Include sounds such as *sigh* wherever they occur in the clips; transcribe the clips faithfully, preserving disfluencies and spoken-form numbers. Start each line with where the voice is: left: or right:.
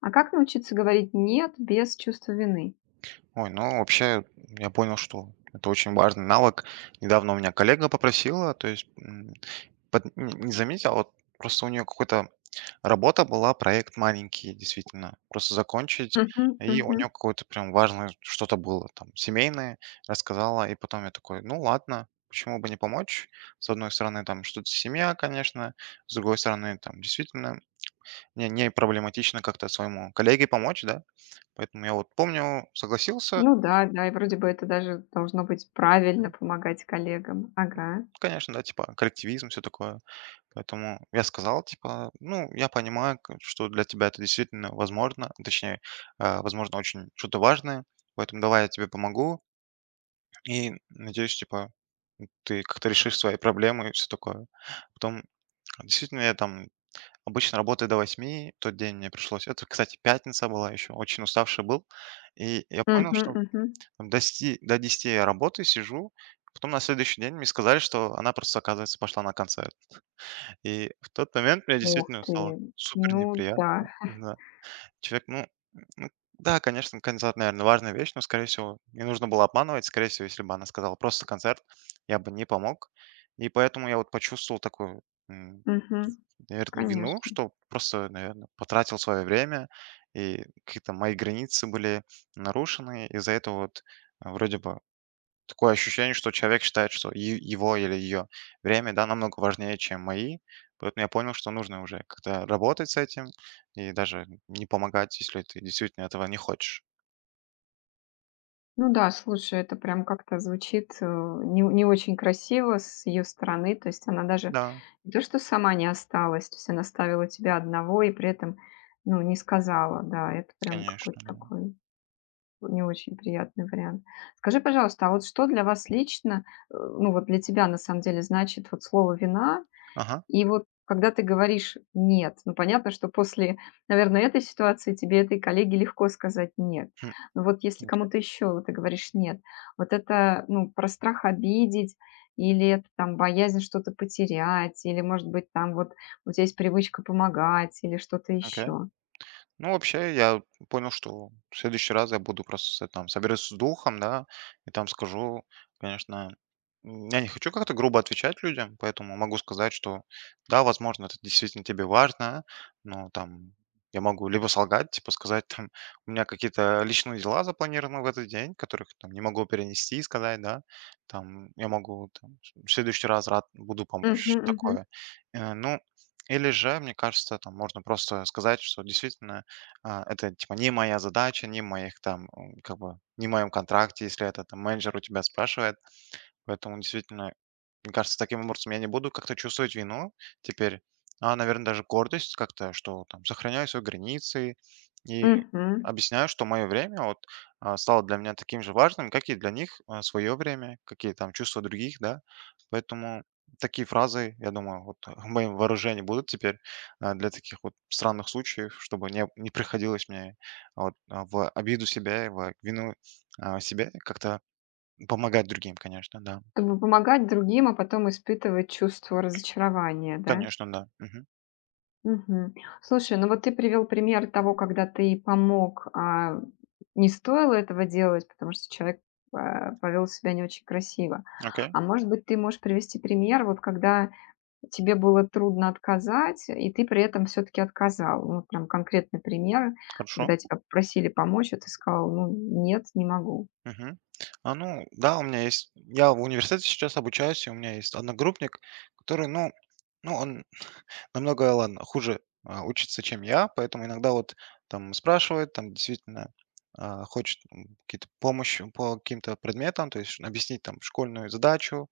left: А как научиться говорить "нет" без чувства вины?
right: Ой, ну вообще, я понял, что это очень важный навык. Недавно у меня коллега попросила, то есть м, под- н- не заметил, вот просто у нее какой-то работа была, проект маленький, действительно, просто закончить,
left: Мгм,
right: и у
left: мгм.
right: нее какое-то прям важное что-то было, там, семейное, рассказала, и потом я такой, ну ладно, почему бы не помочь? С одной стороны, там, что-то семья, конечно, с другой стороны, там, действительно, не, не проблематично как-то своему коллеге помочь, да, поэтому я вот помню, согласился.
left: Ну да, да, и вроде бы это даже должно быть правильно помогать коллегам. Ага.
right: Ну, конечно, да, типа коллективизм, все такое. Поэтому я сказал, типа, ну, я понимаю, к что для тебя это действительно возможно, точнее, а, возможно, очень что-то важное, поэтому давай я тебе помогу. И надеюсь, типа, ты как-то решишь свои проблемы и все такое. Потом, действительно, я там обычно работаю до восьми, тот день мне пришлось это, кстати, пятница была еще, очень уставший был. И я
left: Мгм,
right: понял, что
left: мгм.
right: там до десяти до десяти я работаю, сижу, потом на следующий день мне сказали, что она просто, оказывается, пошла на концерт. И в тот момент мне
left: Ух
right: действительно
left: ты.
right: стало супер
left: Ну да.
right: неприятно. Да. Человек, ну, ну да, конечно, концерт, наверное, важная вещь, но, скорее всего, не нужно было обманывать. Скорее всего, если бы она сказала просто концерт, я бы не помог. И поэтому я вот почувствовал такую, м,
left: Мгм.
right: наверное, вину,
left: Конечно.
right: что просто, наверное, потратил свое время, и какие-то мои границы были нарушены. Из-за этого вот э, вроде бы такое ощущение, что человек считает, что е его или ее время, да, намного важнее, чем мои. Поэтому я понял, что нужно уже как-то работать с этим и даже не помогать, если ты действительно этого не хочешь.
left: Ну да, слушай, это прям как-то звучит, э, не не очень красиво с ее стороны. То есть она даже
right: Да,
left: не то что сама не осталась, то есть она ставила тебя одного и при этом, ну, не сказала. Да, это прям
right: конечно,
left: какой-то
right: да.
left: такой вот не очень приятный вариант. Скажи, пожалуйста, а вот что для вас лично, э, ну вот для тебя на самом деле значит вот слово "вина"?
right: Ага.
left: И вот когда ты говоришь "нет", ну, понятно, что после, наверное, этой ситуации тебе, этой коллеге легко сказать "нет".
right: Хм.
left: Но вот если
right: Окей,
left: кому-то еще ты говоришь "нет", вот это, ну, про страх обидеть или это там боязнь что-то потерять, или, может быть, там вот у тебя есть привычка помогать или что-то
right: окей.
left: еще?
right: Ну, вообще, я понял, что в следующий раз я буду просто там соберусь с духом, да, и там скажу, конечно, м, я не хочу как-то грубо отвечать людям, поэтому могу сказать, что да, возможно, это действительно тебе важно, но там я могу либо солгать, типа сказать, там, у меня какие-то личные дела запланированы в этот день, которых там не могу перенести, сказать, да, там, я могу там, в следующий раз рад буду помочь, что
left: Мгм,
right: такое. Э, Ну, или же, мне кажется, там можно просто сказать, что действительно а, это типа не моя задача, не моих там, м, как бы, не в моем контракте, если это там менеджер у тебя спрашивает. Поэтому действительно, мне кажется, таким образом я не буду как-то чувствовать вину теперь, а, наверное, даже гордость как-то, что там сохраняю свои границы и
left: мгм, мгм.
right: объясняю, что мое время вот а, стало для меня таким же важным, как и для них свое время, какие там чувства других, да. Поэтому такие фразы, я думаю, вот *laughs* в моем вооружении будут теперь, а, для таких вот странных случаев, чтобы не, не приходилось мне а, вот, а, в обиду себя, и в вину а, себя как-то помогать другим, конечно, да.
left: Как бы помогать другим, а потом испытывать чувство разочарования, да?
right: Конечно, да. Мгм.
left: Мгм. Слушай, ну вот ты привел пример того, когда ты помог, а не стоило этого делать, потому что человек, а, повел себя не очень красиво.
right: Окей,
left: А может быть, ты можешь привести пример, вот когда тебе было трудно отказать, и ты при этом все-таки отказал? Ну, прям конкретный пример,
right: хорошо.
left: когда тебя попросили помочь, а ты сказал: "Ну, нет, не могу".
right: Мгм. А, ну да, у меня есть я в университете сейчас обучаюсь, и у меня есть одногруппник, который, ну ну, он намного, э, ладно, хуже, а, учится, чем я, поэтому иногда вот там спрашивает, там действительно, а, хочет, м, какие-то помощь по каким-то предметам, то есть ш объяснить там школьную задачу.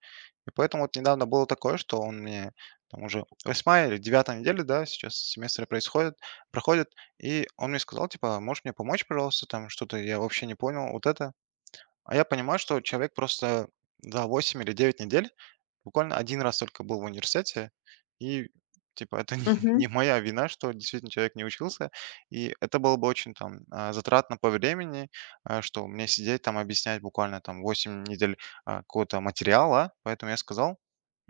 right: И поэтому вот недавно было такое, что он мне там уже восьмая или девятая неделя, да, сейчас семестры происходят проходят, и он мне сказал, типа: «А "Можешь мне помочь, пожалуйста, там что-то я вообще не понял, вот это». А я понимаю, что человек просто за восемь или девять недель буквально один раз только был в университете, и типа это не *laughs*
left: Мгм,
right: не моя вина, что действительно человек не учился. И это было бы очень там, а, затратно по времени, а, что мне сидеть там объяснять буквально там восемь недель, а, какого-то материала. Поэтому я сказал,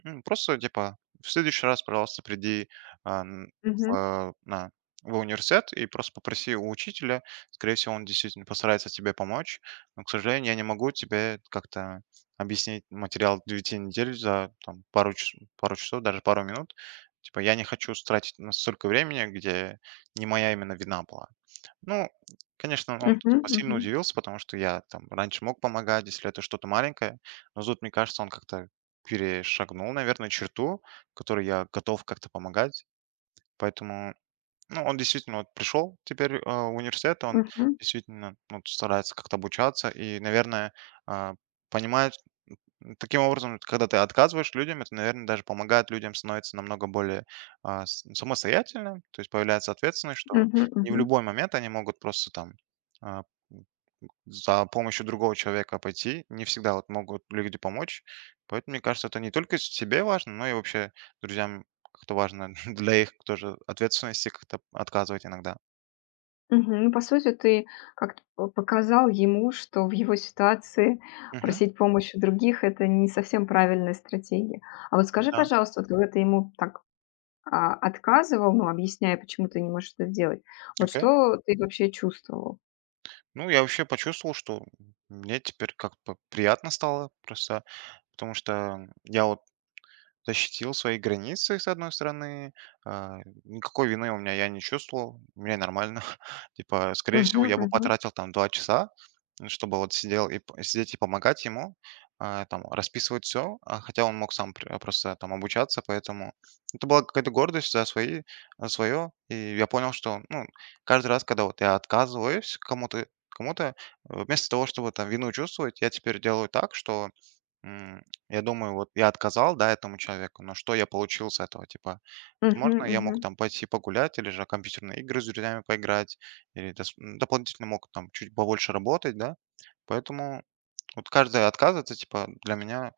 right: М, просто типа в следующий раз, пожалуйста, приди, а, н
left: мгм,
right: в на в университет и просто попроси у учителя. Скорее всего, он действительно постарается тебе помочь. Но, к сожалению, я не могу тебе как-то объяснить материал девяти недель за там пару ч пару часов, даже пару минут. Типа я не хочу тратить на столько времени, где не моя именно вина была. Ну, конечно, он
left: мгм,
right: типа сильно
left: мгм,
right: удивился, потому что я там раньше мог помогать, если это что-то маленькое. Но тут, мне кажется, он как-то перешагнул, наверное, черту, которой я готов как-то помогать. Поэтому, ну, он действительно вот пришел теперь, а, в университет, он
left: мгм,
right: действительно, ну, старается как-то обучаться и, наверное, а, понимает. Таким образом, вот когда ты отказываешь людям, это, наверное, даже помогает людям становиться намного более а, с- самостоятельным, то есть появляется ответственность, что
left: мгм,
right: не в
left: мгм.
right: любой момент они могут просто там а, за помощью другого человека пойти, не всегда вот могут люди помочь, поэтому мне кажется, это не только себе важно, но и вообще друзьям как-то важно *laughs* для их тоже ответственности как-то отказывать иногда.
left: Мгм. Ну, по сути, ты как-то п показал ему, что в его ситуации
right: Мгм.
left: просить помощи у других — это не совсем правильная стратегия. А вот скажи,
right: Да,
left: пожалуйста, вот когда ты ему так, а, отказывал, ну, объясняя, почему ты не можешь это сделать, вот
right: окей.
left: что ты вообще чувствовал?
right: Ну, я вообще почувствовал, что мне теперь как-то приятно стало просто, потому что я вот защитил свои границы, с одной стороны. А, никакой вины у меня я не чувствовал, мне нормально. *laughs* Типа, скорее
left: Мгм,
right: всего, я бы
left: мгм.
right: потратил там два часа, ну, чтобы вот сидел и п сидеть и помогать ему, а, там расписывать все, хотя он мог сам пр просто там обучаться, поэтому это была какая-то гордость за свои свое. И я понял, что, ну, каждый раз, когда вот я отказываюсь кому-то кому-то, э, вместо того, чтобы там вину чувствовать, я теперь делаю так, что, я думаю, вот я отказал, да, этому человеку, но что я получил с этого? Типа,
left: Мгм,
right: возможно, я мог
left: мгм.
right: там пойти погулять или же компьютерные игры с друзьями поиграть, или дос- м, дополнительно мог там чуть побольше работать, да. Поэтому вот каждый отказ, это типа для меня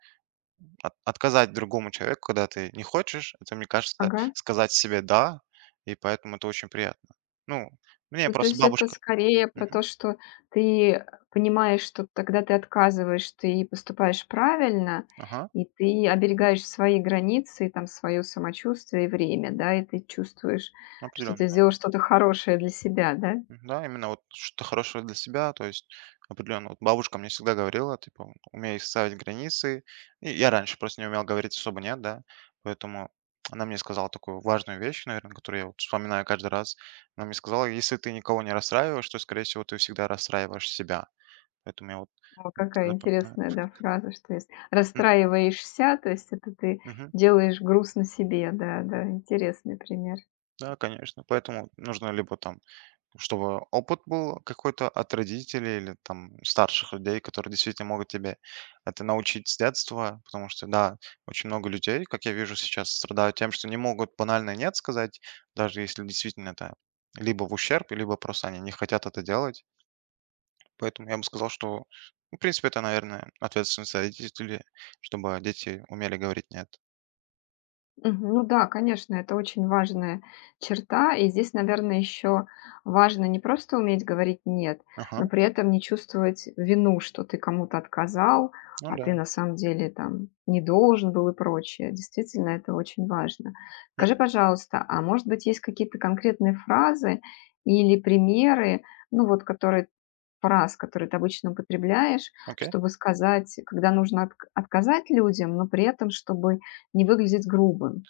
right: от- отказать другому человеку, когда ты не хочешь, это, мне кажется,
left: Ага.
right: сказать себе «да», и поэтому это очень приятно. Ну, мне
left: Ну, то
right: просто
left: есть это
right: бабушка...
left: скорее про
right: Мгм.
left: то, что ты понимаешь, что тогда ты отказываешь, ты поступаешь правильно,
right: Ага,
left: и ты оберегаешь свои границы, и там свое самочувствие и время, да, и ты чувствуешь, что
right: определенно.
left: ты сделал что-то хорошее для себя, да?
right: Да, именно вот что-то хорошее для себя, то есть определенно. Вот бабушка мне всегда говорила, типа, умей ставить границы. И я раньше просто не умел говорить особо нет, да, поэтому она мне сказала такую важную вещь, наверное, которую я вот вспоминаю каждый раз. Она мне сказала, если ты никого не расстраиваешь, то, скорее всего, ты всегда расстраиваешь себя. Поэтому я вот
left: О,
right: это
left: какая
right: запоминаю.
left: интересная, да, фраза, что если
right: Мгм.
left: расстраиваешься, то есть это ты делаешь грустно себе, да, да, интересный пример.
right: Да, конечно. Поэтому нужно либо там чтобы опыт был какой-то от родителей или там старших людей, которые действительно могут тебе это научить с детства, потому что, да, очень много людей, как я вижу сейчас, страдают тем, что не могут банально нет сказать, даже если действительно это либо в ущерб, либо просто они не хотят это делать. Поэтому я бы сказал, что, ну, в принципе, это, наверное, ответственность родителей, чтобы дети умели говорить нет.
left: Мгм. Ну да, конечно, это очень важная черта. И здесь, наверное, еще важно не просто уметь говорить «нет»,
right: Ага,
left: но при этом не чувствовать вину, что ты кому-то отказал,
right: ну
left: а
right: да.
left: ты на самом деле там не должен был и прочее. Действительно, это очень важно.
right: Хм,
left: Скажи, пожалуйста, а может быть, есть какие-то конкретные фразы или примеры, ну вот, которые фраз, которые ты обычно употребляешь,
right: окей.
left: чтобы сказать, когда нужно отк- отказать людям, но при этом, чтобы не выглядеть грубым.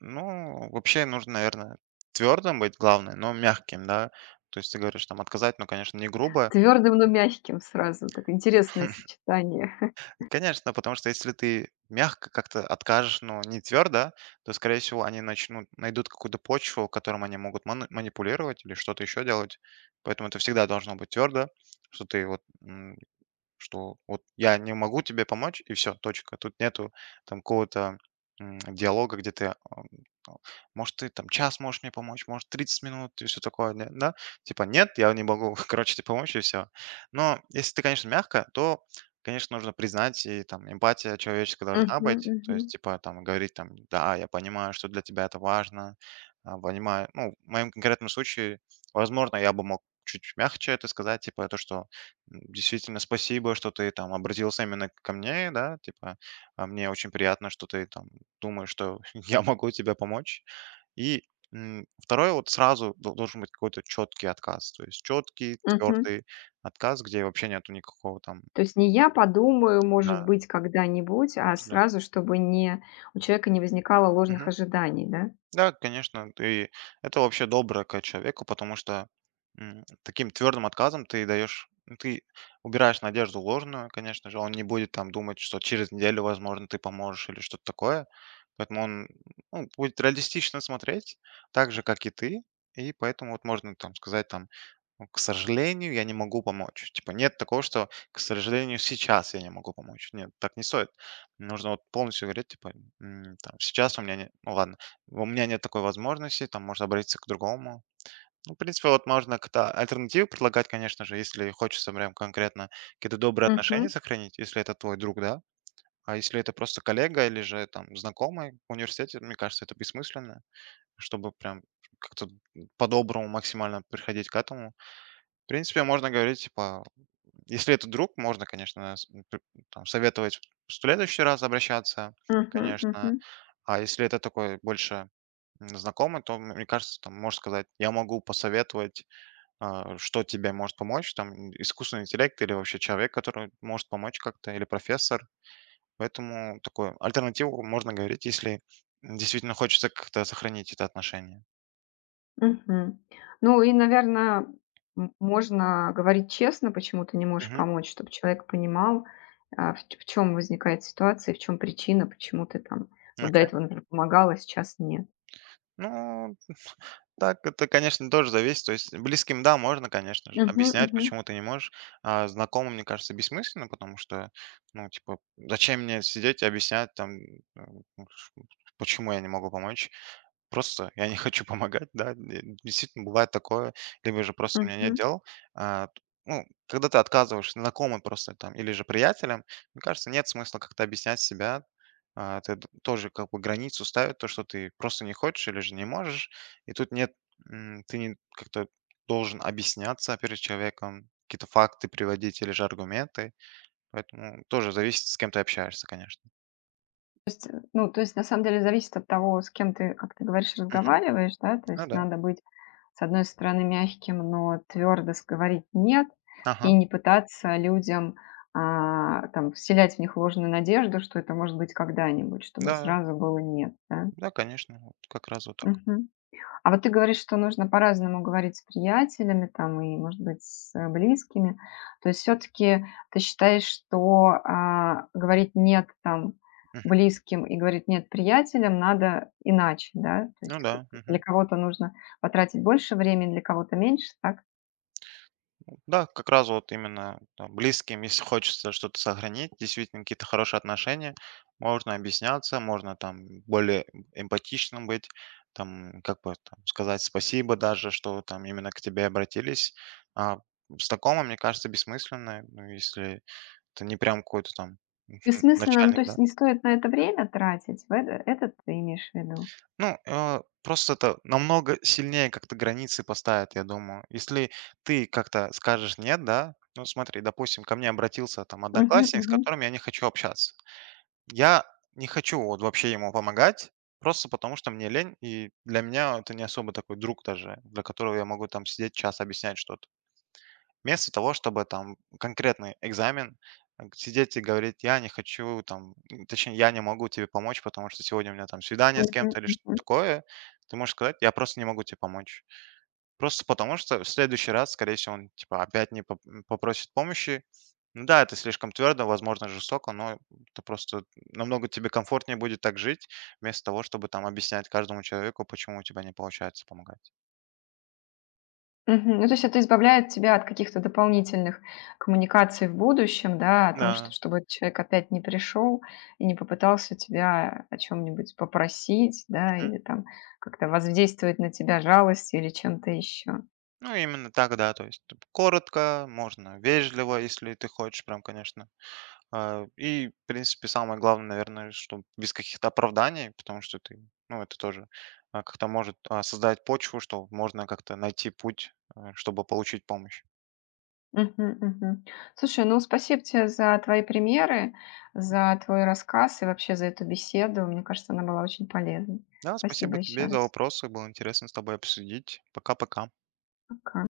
right: Ну, вообще нужно, наверное, твердым быть, главное, но мягким, да. То есть ты говоришь, там, отказать, ну, конечно, не грубо.
left: Твердым, но мягким сразу. Так интересное сочетание.
right: Конечно, потому что если ты мягко как-то откажешь, но не твердо, то, скорее всего, они начнут, найдут какую-то почву, которым они могут ман- манипулировать или что-то еще делать. Поэтому это всегда должно быть твердо, что ты вот, м, Что вот я не могу тебе помочь, и все точка. Тут нету там какого-то, м, диалога, где ты, ам, там, может, ты там час можешь мне помочь, может, тридцать минут и все такое, н да. Типа: «Нет, я не могу, *laughs* короче, тебе помочь», — и все. Но если ты, конечно, мягко, то, конечно, нужно признать, и там эмпатия человеческая
left: Мгм,
right: должна быть. То
left: мгм,
right: есть, типа, там говорить там: «Да, я понимаю, что для тебя это важно, а, понимаю». Ну, в моем конкретном случае, возможно, я бы мог чуть мягче это сказать, типа то, что действительно, спасибо, что ты там обратился именно ко мне, да, типа, а, мне очень приятно, что ты там думаешь, что *laughs* я могу тебе помочь. И м, второе, вот сразу дол- должен быть какой-то четкий отказ, то есть четкий,
left: мгм.
right: твердый отказ, где вообще нету никакого там,
left: То есть не я подумаю, может
right: да,
left: быть, когда-нибудь, а
right: да.
left: сразу, чтобы не у человека не возникало ложных ожиданий, да?
right: Да, конечно, ты это вообще добро к человеку, потому что, м, таким твердым отказом ты даешь, ну, ты убираешь надежду ложную, конечно же, он не будет там думать, что через неделю, возможно, ты поможешь или что-то такое, поэтому он, ну, будет реалистично смотреть, так же, как и ты, и поэтому вот можно там сказать там, ну, к сожалению, я не могу помочь. Типа нет такого, что, к сожалению, сейчас я не могу помочь. Нет, так не стоит. Нужно вот полностью говорить, типа, м, там, сейчас у меня нет, ну ладно, у меня нет такой возможности, там, можно обратиться к другому. Ну, в принципе, вот можно как-то альтернативы предлагать, конечно же, если хочется прям конкретно какие-то добрые
left: Мгм,
right: отношения сохранить, если это твой друг, да. А если это просто коллега или же там знакомый в университете, мне кажется, это бессмысленно, чтобы прям как-то по-доброму максимально приходить к этому. В принципе, можно говорить, типа, если это друг, можно, конечно, с- п- там, советовать в следующий раз обращаться,
left: мгм,
right: конечно.
left: мгм,
right: А если это такой больше, м, знакомый, то, м- мне кажется, там, можешь сказать, я могу посоветовать, а, что тебе может помочь, там, м, искусственный интеллект или вообще человек, который может помочь как-то, или профессор. Поэтому такую альтернативу можно говорить, если действительно хочется как-то сохранить это отношение.
left: мгм. Ну и, наверное, можно говорить честно, почему ты не можешь
right: Мгм.
left: помочь, чтобы человек понимал, а, в чем возникает ситуация, в чем причина, почему ты там вот до
right: Окей.
left: этого, например, помогала, а сейчас нет.
right: Ну, так, это, конечно, тоже зависит. То есть близким, да, можно, конечно же,
left: Мгм,
right: объяснять,
left: мгм.
right: почему ты не можешь. А знакомым, мне кажется, бессмысленно, потому что, ну, типа, зачем мне сидеть и объяснять, там, э, ну, ш- почему я не могу помочь. Просто я не хочу помогать, да, д действительно бывает такое, либо же просто у меня
left: Мгм.
right: нет дел. А, т ну, когда ты отказываешь знакомым просто там или же приятелям, мне кажется, нет смысла как-то объяснять себя. А, ты д тоже как бы границу ставит, то, что ты просто не хочешь или же не можешь. И тут нет, м, ты не как-то должен объясняться перед человеком, какие-то факты приводить или же аргументы. Поэтому тоже зависит, с кем ты общаешься, конечно.
left: То есть, э, ну, то есть, на самом деле, зависит от того, с кем ты, как ты говоришь,
right: Мгм.
left: разговариваешь, да, то
right: Ну
left: есть
right: да.
left: надо быть, с одной стороны, мягким, но твердо говорить «нет» и
right: Ага.
left: не пытаться людям, а, там, вселять в них ложную надежду, что это может быть когда-нибудь, чтобы
right: Да,
left: сразу было «нет», да?
right: да, конечно, вот как раз вот так.
left: Мгм. А вот ты говоришь, что нужно по-разному говорить с приятелями, там, и, может быть, с э, близкими. То есть все-таки ты считаешь, что а, говорить нет там близким и говорить нет приятелям надо иначе, да? То
right: Ну
left: есть как
right: да,
left: для
right: мгм.
left: кого-то нужно потратить больше времени, для кого-то меньше, так?
right: Да, как раз вот именно там близким, если хочется что-то сохранить, действительно какие-то хорошие отношения, можно объясняться, можно там более эмпатичным быть, там, как бы там, сказать спасибо даже, что там именно к тебе обратились. А с такого, мне кажется, бессмысленно, ну, если это не прям какой-то там *laughs*
left: Бессмысленно, ну, то
right: начальник, да.
left: есть не стоит на это время тратить, в это, это ты имеешь в виду?
right: Ну, э, просто это намного сильнее как-то границы поставит, я думаю. Если ты как-то скажешь нет, да, ну смотри, допустим, ко мне обратился там
left: Мгм,
right: одноклассник, с
left: мгм,
right: которым я не хочу общаться. Я не хочу вот вообще ему помогать, просто потому что мне лень, и для меня это не особо такой друг даже, для которого я могу там сидеть час объяснять что-то. Вместо того, чтобы там конкретный экзамен, э, сидеть и говорить: «Я не хочу там, м, точнее, я не могу тебе помочь, потому что сегодня у меня там свидание с
left: мгм,
right: кем-то» или что-то
left: мгм.
right: такое. Ты можешь сказать: «Я просто не могу тебе помочь». Просто потому, что в следующий раз, скорее всего, он типа опять не поп м, попросит помощи. Ну да, это слишком твердо, возможно, жестоко, но это просто намного тебе комфортнее будет так жить, вместо того, чтобы там объяснять каждому человеку, почему у тебя не получается помогать.
left: Мгм. Ну, то есть это избавляет тебя от каких-то дополнительных коммуникаций в будущем, да, о том, что
right: Да.
left: чтобы этот человек опять не пришел и не попытался тебя о чем-нибудь попросить, да, или там как-то воздействовать на тебя жалостью или чем-то еще.
right: Ну, именно так, да. То есть типа коротко, можно вежливо, если ты хочешь, прям, конечно. А, И, в принципе, самое главное, наверное, что без каких-то оправданий, потому что ты, ну, это тоже, а, как-то может, а, создать почву, что можно как-то найти путь, а, чтобы получить помощь.
left: Мгм, мгм. Слушай, ну спасибо тебе за твои примеры, за твой рассказ и вообще за эту беседу. Мне кажется, она была очень полезной.
right: Да, спасибо
left: Спасибо еще
right: тебе за
left: раз.
right: вопросы, было интересно с тобой обсудить. Пока-пока.
left: Пока.